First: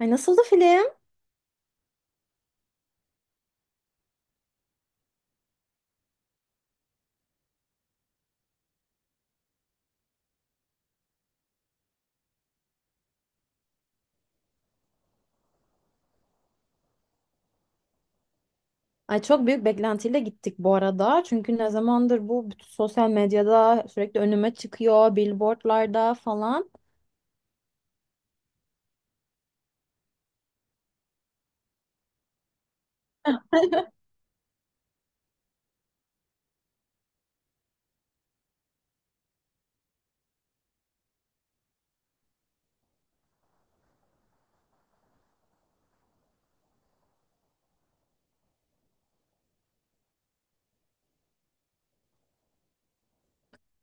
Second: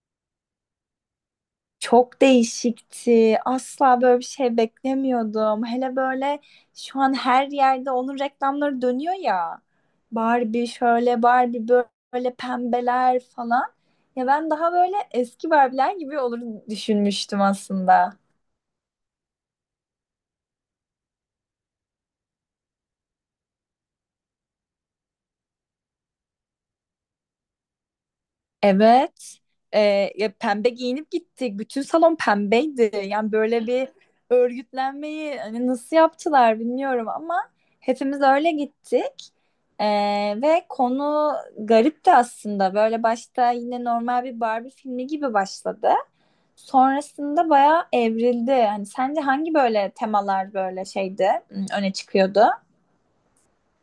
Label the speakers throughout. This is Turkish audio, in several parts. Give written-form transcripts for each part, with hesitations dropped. Speaker 1: Ay, nasıldı film?
Speaker 2: Çok değişikti. Asla böyle bir şey beklemiyordum. Hele böyle şu an her yerde onun reklamları dönüyor ya. Barbie şöyle, Barbie böyle pembeler falan. Ya ben daha böyle eski Barbie'ler gibi olur düşünmüştüm aslında.
Speaker 1: Ay, çok büyük beklentiyle gittik bu arada. Çünkü ne zamandır bu bütün sosyal medyada sürekli önüme çıkıyor, billboardlarda falan.
Speaker 2: Evet. Ya pembe giyinip gittik. Bütün salon pembeydi. Yani böyle bir örgütlenmeyi hani nasıl yaptılar bilmiyorum ama hepimiz öyle gittik. Ee, Ve konu garipti aslında. Böyle başta yine normal bir Barbie filmi gibi başladı. Sonrasında bayağı evrildi. Hani sence hangi böyle temalar böyle şeydi, öne çıkıyordu?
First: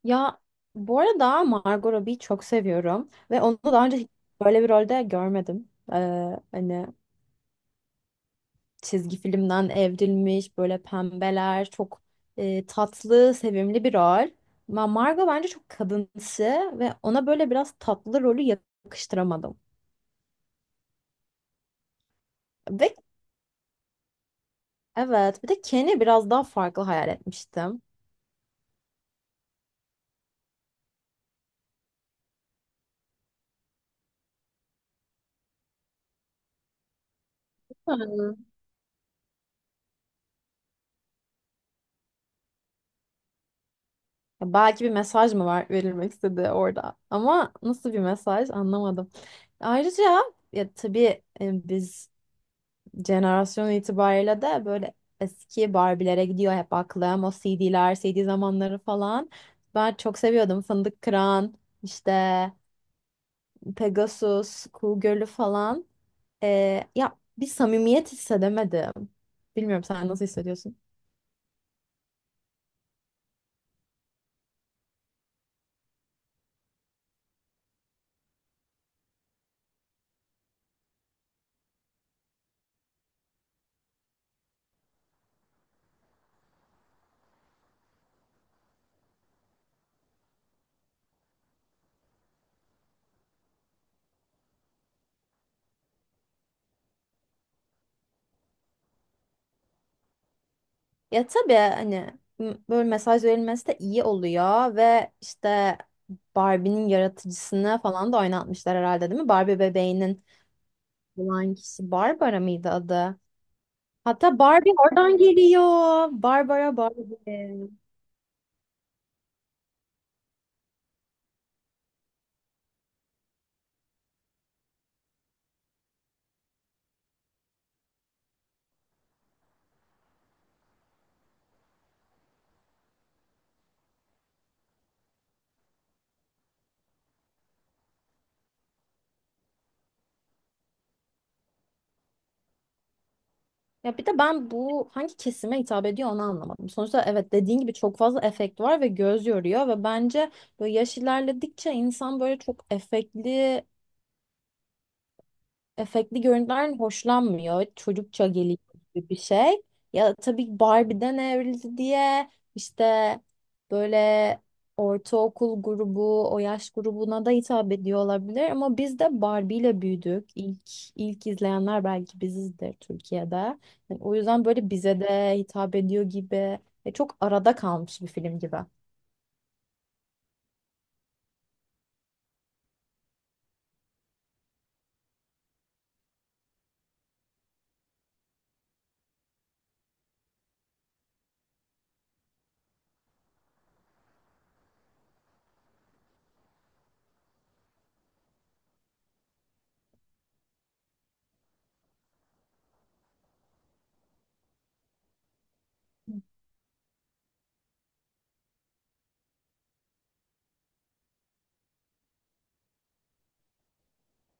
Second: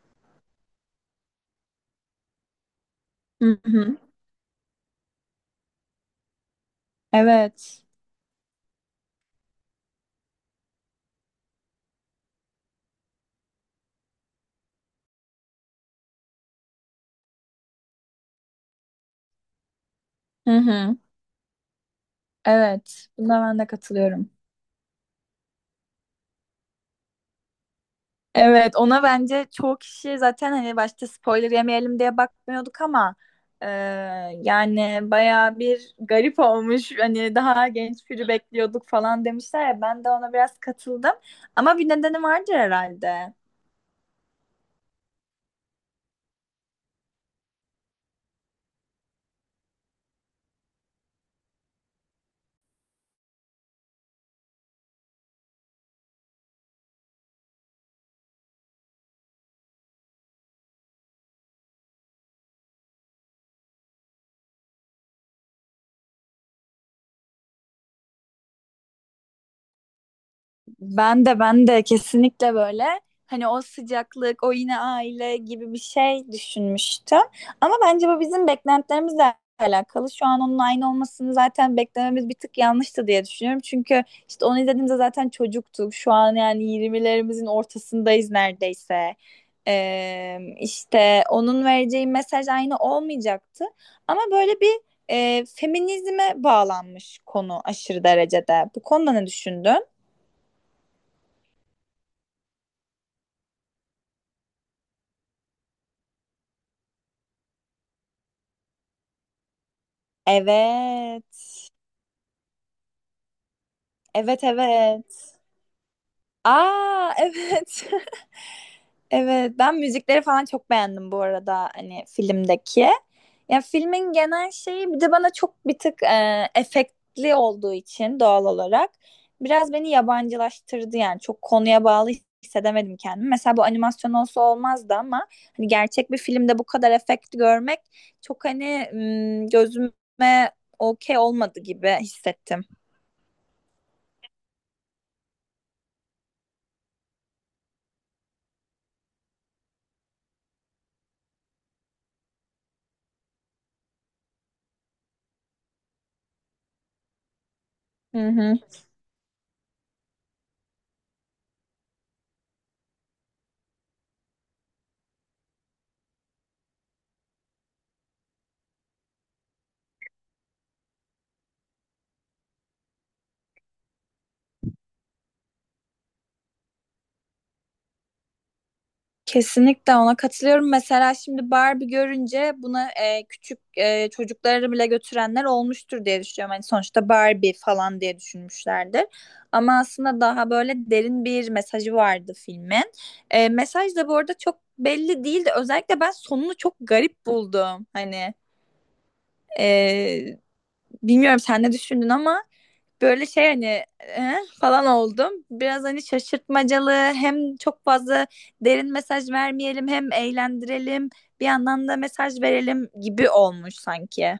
Speaker 1: Ya, bu arada Margot Robbie'yi çok seviyorum ve
Speaker 2: Hı
Speaker 1: onu daha
Speaker 2: hı.
Speaker 1: önce hiç böyle bir rolde görmedim. Hani
Speaker 2: Evet.
Speaker 1: çizgi filmden evrilmiş, böyle pembeler, çok tatlı, sevimli bir rol. Ama Margot bence çok kadınsı ve ona böyle biraz tatlı rolü yakıştıramadım.
Speaker 2: Hı hı.
Speaker 1: Ve
Speaker 2: Evet, buna ben de katılıyorum.
Speaker 1: evet, bir de Ken'i biraz daha farklı hayal etmiştim.
Speaker 2: Evet, ona bence çoğu kişi zaten hani başta spoiler yemeyelim diye bakmıyorduk ama e, yani baya bir garip olmuş. Hani daha genç biri
Speaker 1: Hmm.
Speaker 2: bekliyorduk falan demişler ya ben de ona biraz katıldım. Ama bir nedeni vardır herhalde.
Speaker 1: Ya, belki bir mesaj mı var verilmek istedi orada ama nasıl bir mesaj anlamadım. Ayrıca ya tabii, biz jenerasyon itibariyle de böyle eski Barbie'lere gidiyor hep aklım. O CD'ler, CD zamanları falan. Ben çok seviyordum. Fındık Kıran, işte Pegasus, Kuğu Gölü falan. E, ya bir samimiyet hissedemedim. Bilmiyorum, sen nasıl hissediyorsun?
Speaker 2: Ben de kesinlikle böyle hani o sıcaklık, o yine aile gibi bir şey düşünmüştüm. Ama bence bu bizim beklentilerimizle alakalı. Şu an onun aynı olmasını zaten beklememiz bir tık yanlıştı diye düşünüyorum. Çünkü işte onu izlediğimde zaten çocuktuk. Şu an yani 20'lerimizin ortasındayız neredeyse. İşte onun vereceği mesaj aynı olmayacaktı. Ama böyle bir feminizme bağlanmış konu aşırı derecede. Bu konuda ne düşündün?
Speaker 1: Ya tabii hani böyle mesaj verilmesi de iyi oluyor ve işte Barbie'nin yaratıcısını falan da oynatmışlar herhalde, değil mi? Barbie bebeğinin olan
Speaker 2: Evet.
Speaker 1: kişi Barbara mıydı adı? Hatta
Speaker 2: Evet,
Speaker 1: Barbie oradan
Speaker 2: evet.
Speaker 1: geliyor. Barbara,
Speaker 2: Aa,
Speaker 1: Barbie.
Speaker 2: evet. Evet, ben müzikleri falan çok beğendim bu arada hani filmdeki. Ya filmin genel şeyi bir de bana çok bir tık efektli olduğu için doğal olarak biraz beni yabancılaştırdı, yani çok konuya bağlı hissedemedim kendimi. Mesela bu animasyon olsa olmazdı ama hani gerçek bir filmde bu kadar efekt görmek çok hani gözüme okey olmadı gibi hissettim.
Speaker 1: Ya bir de ben bu hangi kesime hitap ediyor onu anlamadım. Sonuçta evet, dediğin gibi çok fazla efekt var ve göz yoruyor ve bence böyle yaş ilerledikçe insan böyle çok efektli görüntülerden hoşlanmıyor. Çocukça
Speaker 2: Hı
Speaker 1: geliyor
Speaker 2: hı.
Speaker 1: gibi bir şey. Ya tabii Barbie'den evrildi diye işte böyle ortaokul grubu, o yaş grubuna da hitap ediyor olabilir ama biz de Barbie ile büyüdük. İlk izleyenler belki bizizdir Türkiye'de. Yani o yüzden böyle bize de hitap ediyor gibi. Ya çok arada kalmış bir film gibi.
Speaker 2: Kesinlikle ona katılıyorum. Mesela şimdi Barbie görünce buna küçük çocukları bile götürenler olmuştur diye düşünüyorum. Hani sonuçta Barbie falan diye düşünmüşlerdir. Ama aslında daha böyle derin bir mesajı vardı filmin. Mesaj da bu arada çok belli değildi. Özellikle ben sonunu çok garip buldum. Hani e, bilmiyorum sen ne düşündün ama. Böyle şey hani "Eh?" falan oldum. Biraz hani şaşırtmacalı, hem çok fazla derin mesaj vermeyelim hem eğlendirelim bir yandan da mesaj verelim gibi olmuş sanki.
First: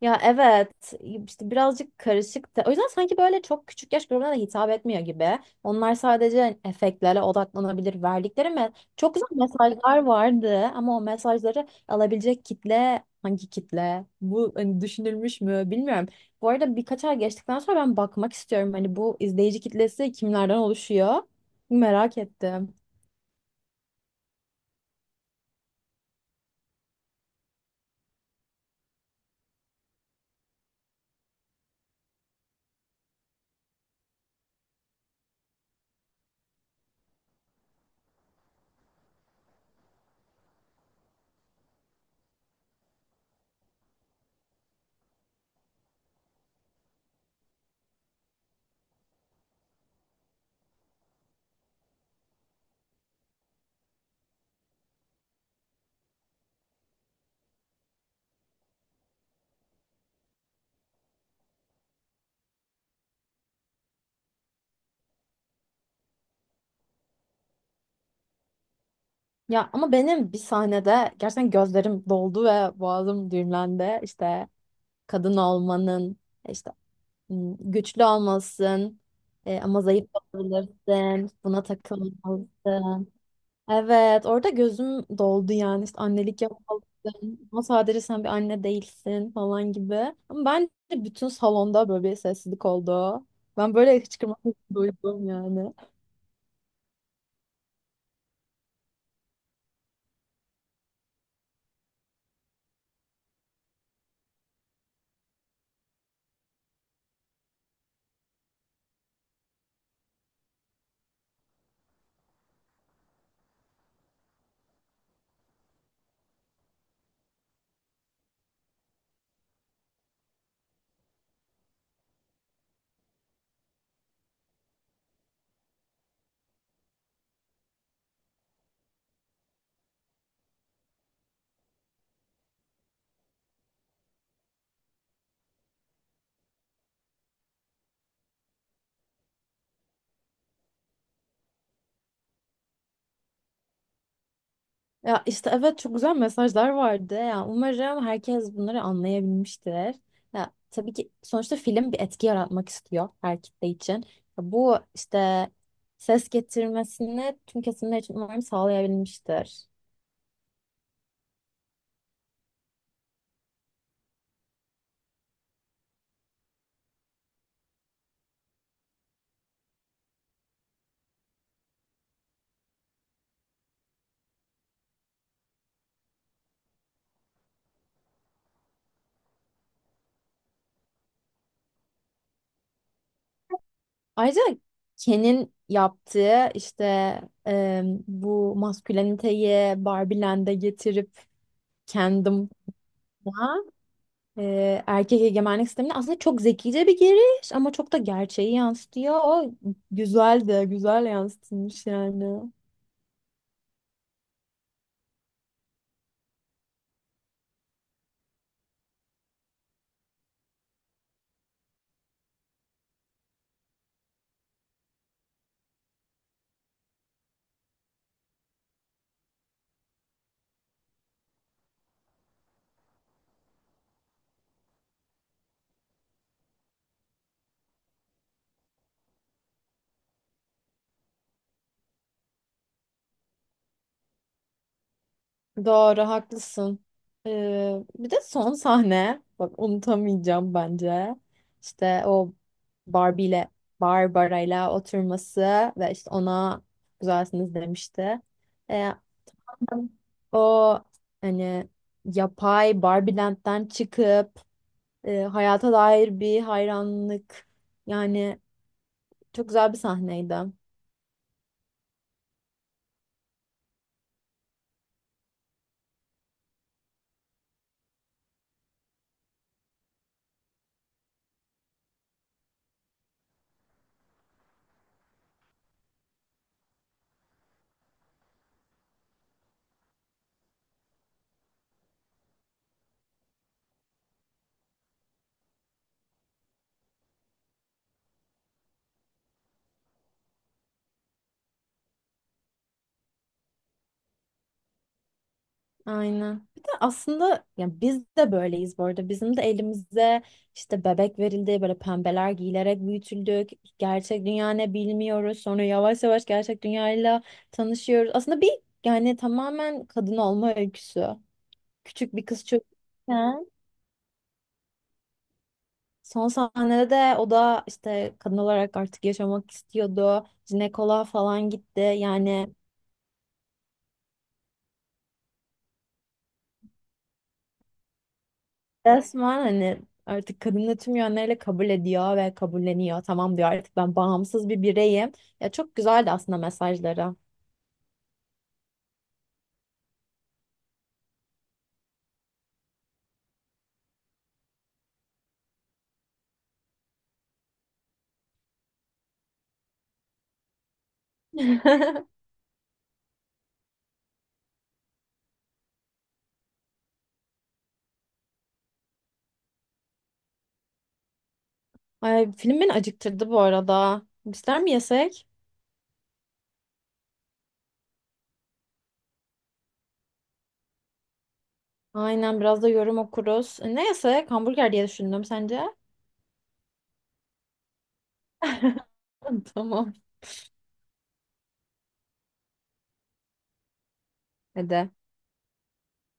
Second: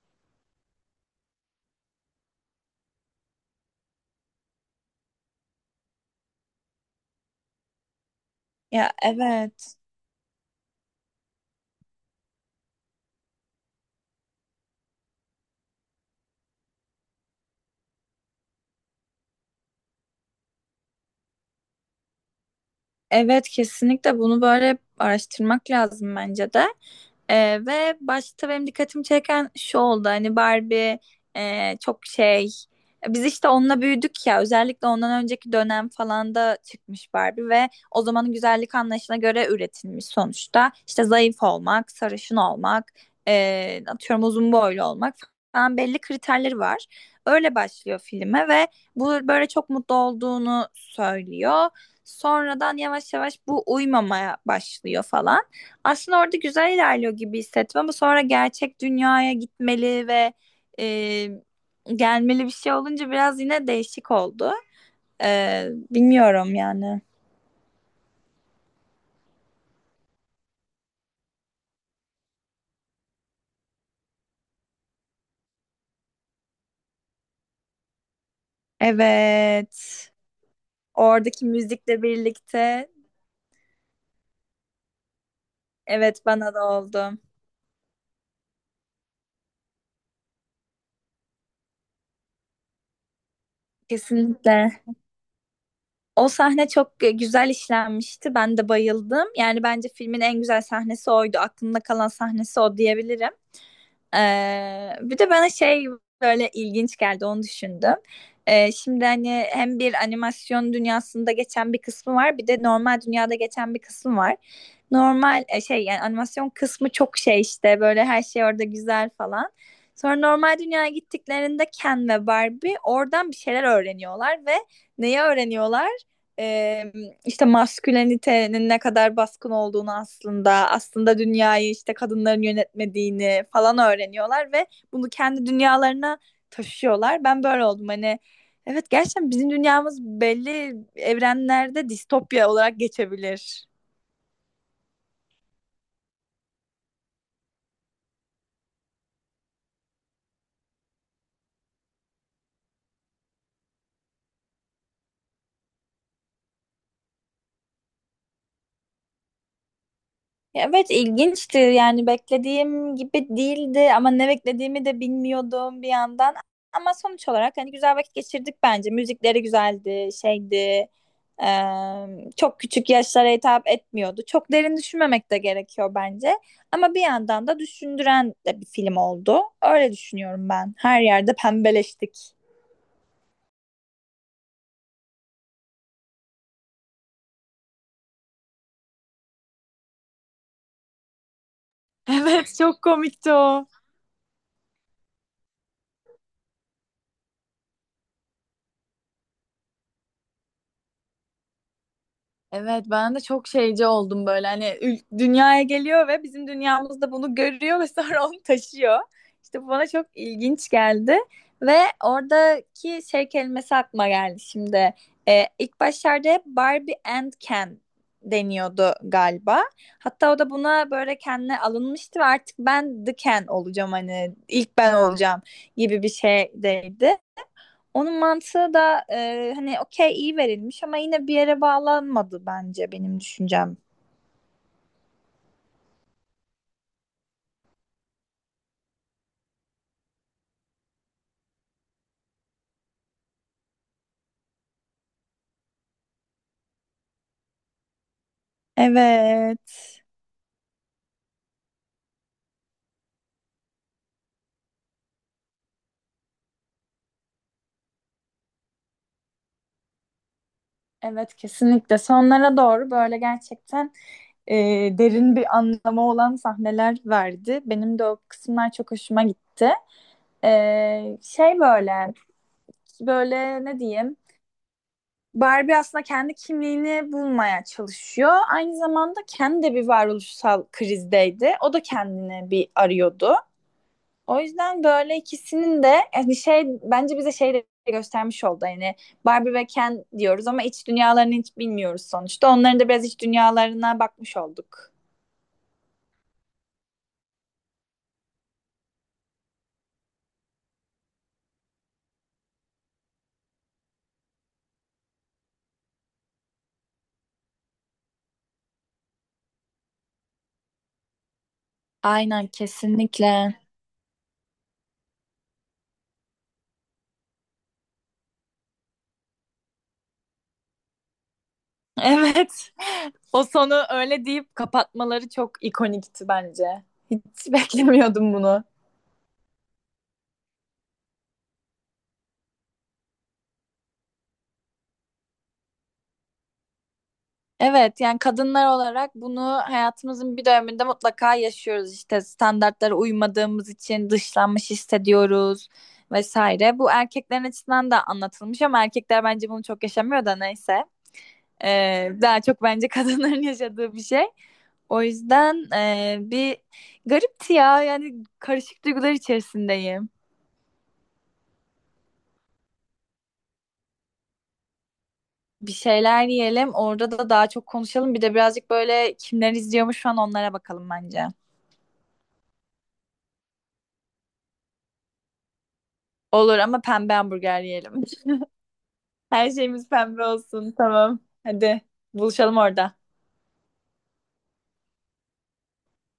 Speaker 1: Ya evet, işte birazcık karışık da, o yüzden sanki böyle çok küçük yaş grubuna da hitap etmiyor gibi. Onlar sadece efektlere odaklanabilir, verdikleri
Speaker 2: Ya,
Speaker 1: çok güzel
Speaker 2: evet.
Speaker 1: mesajlar vardı ama o mesajları alabilecek kitle hangi kitle? Bu hani düşünülmüş mü bilmiyorum. Bu arada birkaç ay geçtikten sonra ben bakmak istiyorum, hani bu izleyici kitlesi kimlerden oluşuyor? Merak ettim.
Speaker 2: Evet, kesinlikle bunu böyle araştırmak lazım bence de. Ve başta benim dikkatimi çeken şu oldu hani Barbie e, çok şey biz işte onunla büyüdük ya, özellikle ondan önceki dönem falan da çıkmış Barbie ve o zamanın güzellik anlayışına göre üretilmiş sonuçta. İşte zayıf olmak, sarışın olmak, atıyorum uzun boylu olmak falan, belli kriterleri var. Öyle başlıyor filme ve bu böyle çok mutlu olduğunu söylüyor. Sonradan yavaş yavaş bu uyumamaya başlıyor falan. Aslında orada güzel ilerliyor gibi hissettim ama sonra gerçek dünyaya gitmeli ve e, gelmeli bir şey olunca biraz yine değişik oldu. Bilmiyorum yani.
Speaker 1: Ya ama benim bir sahnede gerçekten gözlerim doldu ve boğazım düğümlendi. İşte kadın olmanın işte, hmm, güçlü olmalısın, ama
Speaker 2: Evet.
Speaker 1: zayıf olabilirsin.
Speaker 2: Oradaki
Speaker 1: Buna
Speaker 2: müzikle birlikte
Speaker 1: takılmalısın. Evet, orada gözüm doldu yani. İşte
Speaker 2: evet,
Speaker 1: annelik
Speaker 2: bana da oldu.
Speaker 1: yapmalısın. Ama sadece sen bir anne değilsin falan gibi. Ama bence bütün salonda böyle bir sessizlik oldu. Ben böyle hıçkırmak
Speaker 2: Kesinlikle.
Speaker 1: duydum yani.
Speaker 2: O sahne çok güzel işlenmişti. Ben de bayıldım. Yani bence filmin en güzel sahnesi oydu. Aklımda kalan sahnesi o diyebilirim. Bir de bana şey böyle ilginç geldi, onu düşündüm. Şimdi hani hem bir animasyon dünyasında geçen bir kısmı var bir de normal dünyada geçen bir kısmı var. Normal yani animasyon kısmı çok şey işte böyle her şey orada güzel falan. Sonra normal dünyaya gittiklerinde Ken ve Barbie oradan bir şeyler öğreniyorlar ve neyi öğreniyorlar? İşte maskülenitenin ne kadar baskın olduğunu, aslında dünyayı işte kadınların yönetmediğini falan öğreniyorlar ve bunu kendi dünyalarına taşıyorlar. Ben böyle oldum, hani evet, gerçekten bizim dünyamız belli evrenlerde distopya olarak geçebilir.
Speaker 1: Ya işte evet, çok güzel mesajlar vardı. Ya umarım herkes bunları anlayabilmiştir. Ya tabii ki sonuçta film bir etki yaratmak istiyor her kitle için. Ya bu işte ses getirmesini tüm kesimler için umarım sağlayabilmiştir.
Speaker 2: Ya, evet, ilginçti yani, beklediğim gibi değildi ama ne beklediğimi de bilmiyordum bir yandan. Ama sonuç olarak hani güzel vakit geçirdik, bence müzikleri güzeldi, şeydi, çok küçük yaşlara hitap etmiyordu, çok derin düşünmemek de gerekiyor bence ama bir yandan da düşündüren de bir film oldu, öyle düşünüyorum. Ben her yerde pembeleştik.
Speaker 1: Ayrıca Ken'in yaptığı işte, bu masküleniteyi Barbieland'e getirip kendim,
Speaker 2: Evet, çok komikti o.
Speaker 1: erkek egemenlik sistemine aslında çok zekice bir giriş ama çok da gerçeği yansıtıyor. O güzel de güzel yansıtılmış yani.
Speaker 2: Evet, ben de çok şeyci oldum, böyle hani dünyaya geliyor ve bizim dünyamızda bunu görüyor ve sonra onu taşıyor. İşte bu bana çok ilginç geldi ve oradaki şey kelimesi aklıma geldi şimdi. İlk başlarda hep "Barbie and Ken" deniyordu galiba. Hatta o da buna böyle kendine alınmıştı ve "Artık ben The Ken olacağım, hani ilk ben olacağım" gibi bir şeydeydi. Onun mantığı da hani okey, iyi verilmiş ama yine bir yere bağlanmadı bence, benim düşüncem.
Speaker 1: Doğru, haklısın. E, bir de son sahne, bak, unutamayacağım bence. İşte o Barbie ile Barbara ile oturması ve işte ona güzelsiniz demişti. E,
Speaker 2: Evet.
Speaker 1: o hani yapay Barbie Land'den çıkıp hayata dair bir hayranlık. Yani çok güzel bir sahneydi.
Speaker 2: Evet, kesinlikle. Sonlara doğru böyle gerçekten e, derin bir anlamı olan sahneler verdi. Benim de o kısımlar çok hoşuma gitti. E, şey böyle böyle ne diyeyim? Barbie aslında kendi kimliğini bulmaya çalışıyor. Aynı zamanda kendi de bir varoluşsal krizdeydi. O da kendini bir arıyordu. O yüzden böyle ikisinin de e, bir şey bence bize şey de göstermiş oldu. Yani Barbie ve Ken diyoruz ama iç dünyalarını hiç bilmiyoruz sonuçta. Onların da biraz iç dünyalarına bakmış olduk.
Speaker 1: Aynen. Bir de aslında yani biz de böyleyiz bu arada. Bizim de elimize işte bebek verildi, böyle pembeler giyilerek büyütüldük. Gerçek dünya ne bilmiyoruz. Sonra yavaş yavaş gerçek dünyayla tanışıyoruz. Aslında bir, yani tamamen kadın olma öyküsü. Küçük bir kız
Speaker 2: Aynen,
Speaker 1: çocukken
Speaker 2: kesinlikle.
Speaker 1: son sahnede de o da işte kadın olarak artık yaşamak istiyordu. Jinekoloğa falan gitti. Yani
Speaker 2: Evet. O sonu öyle deyip kapatmaları çok ikonikti bence. Hiç beklemiyordum bunu.
Speaker 1: resmen hani artık kadını tüm yönleriyle kabul ediyor ve kabulleniyor. Tamam diyor, artık ben bağımsız bir bireyim. Ya çok güzeldi aslında mesajları.
Speaker 2: Evet, yani kadınlar olarak bunu hayatımızın bir döneminde mutlaka yaşıyoruz, işte standartlara uymadığımız için dışlanmış hissediyoruz vesaire. Bu erkeklerin açısından da anlatılmış ama erkekler bence bunu çok yaşamıyor da, neyse. Daha çok bence kadınların yaşadığı bir şey. O yüzden bir garipti ya, yani karışık duygular içerisindeyim.
Speaker 1: Ay, film beni acıktırdı bu arada. Bizler mi yesek?
Speaker 2: Bir şeyler yiyelim, orada da daha çok konuşalım, bir de birazcık böyle kimler izliyormuş şu an, onlara bakalım bence.
Speaker 1: Aynen, biraz da yorum okuruz. Ne yesek? Hamburger diye düşündüm, sence?
Speaker 2: Olur ama pembe hamburger yiyelim. Her şeyimiz
Speaker 1: Tamam.
Speaker 2: pembe olsun. Tamam. Hadi, buluşalım orada.
Speaker 1: Hadi.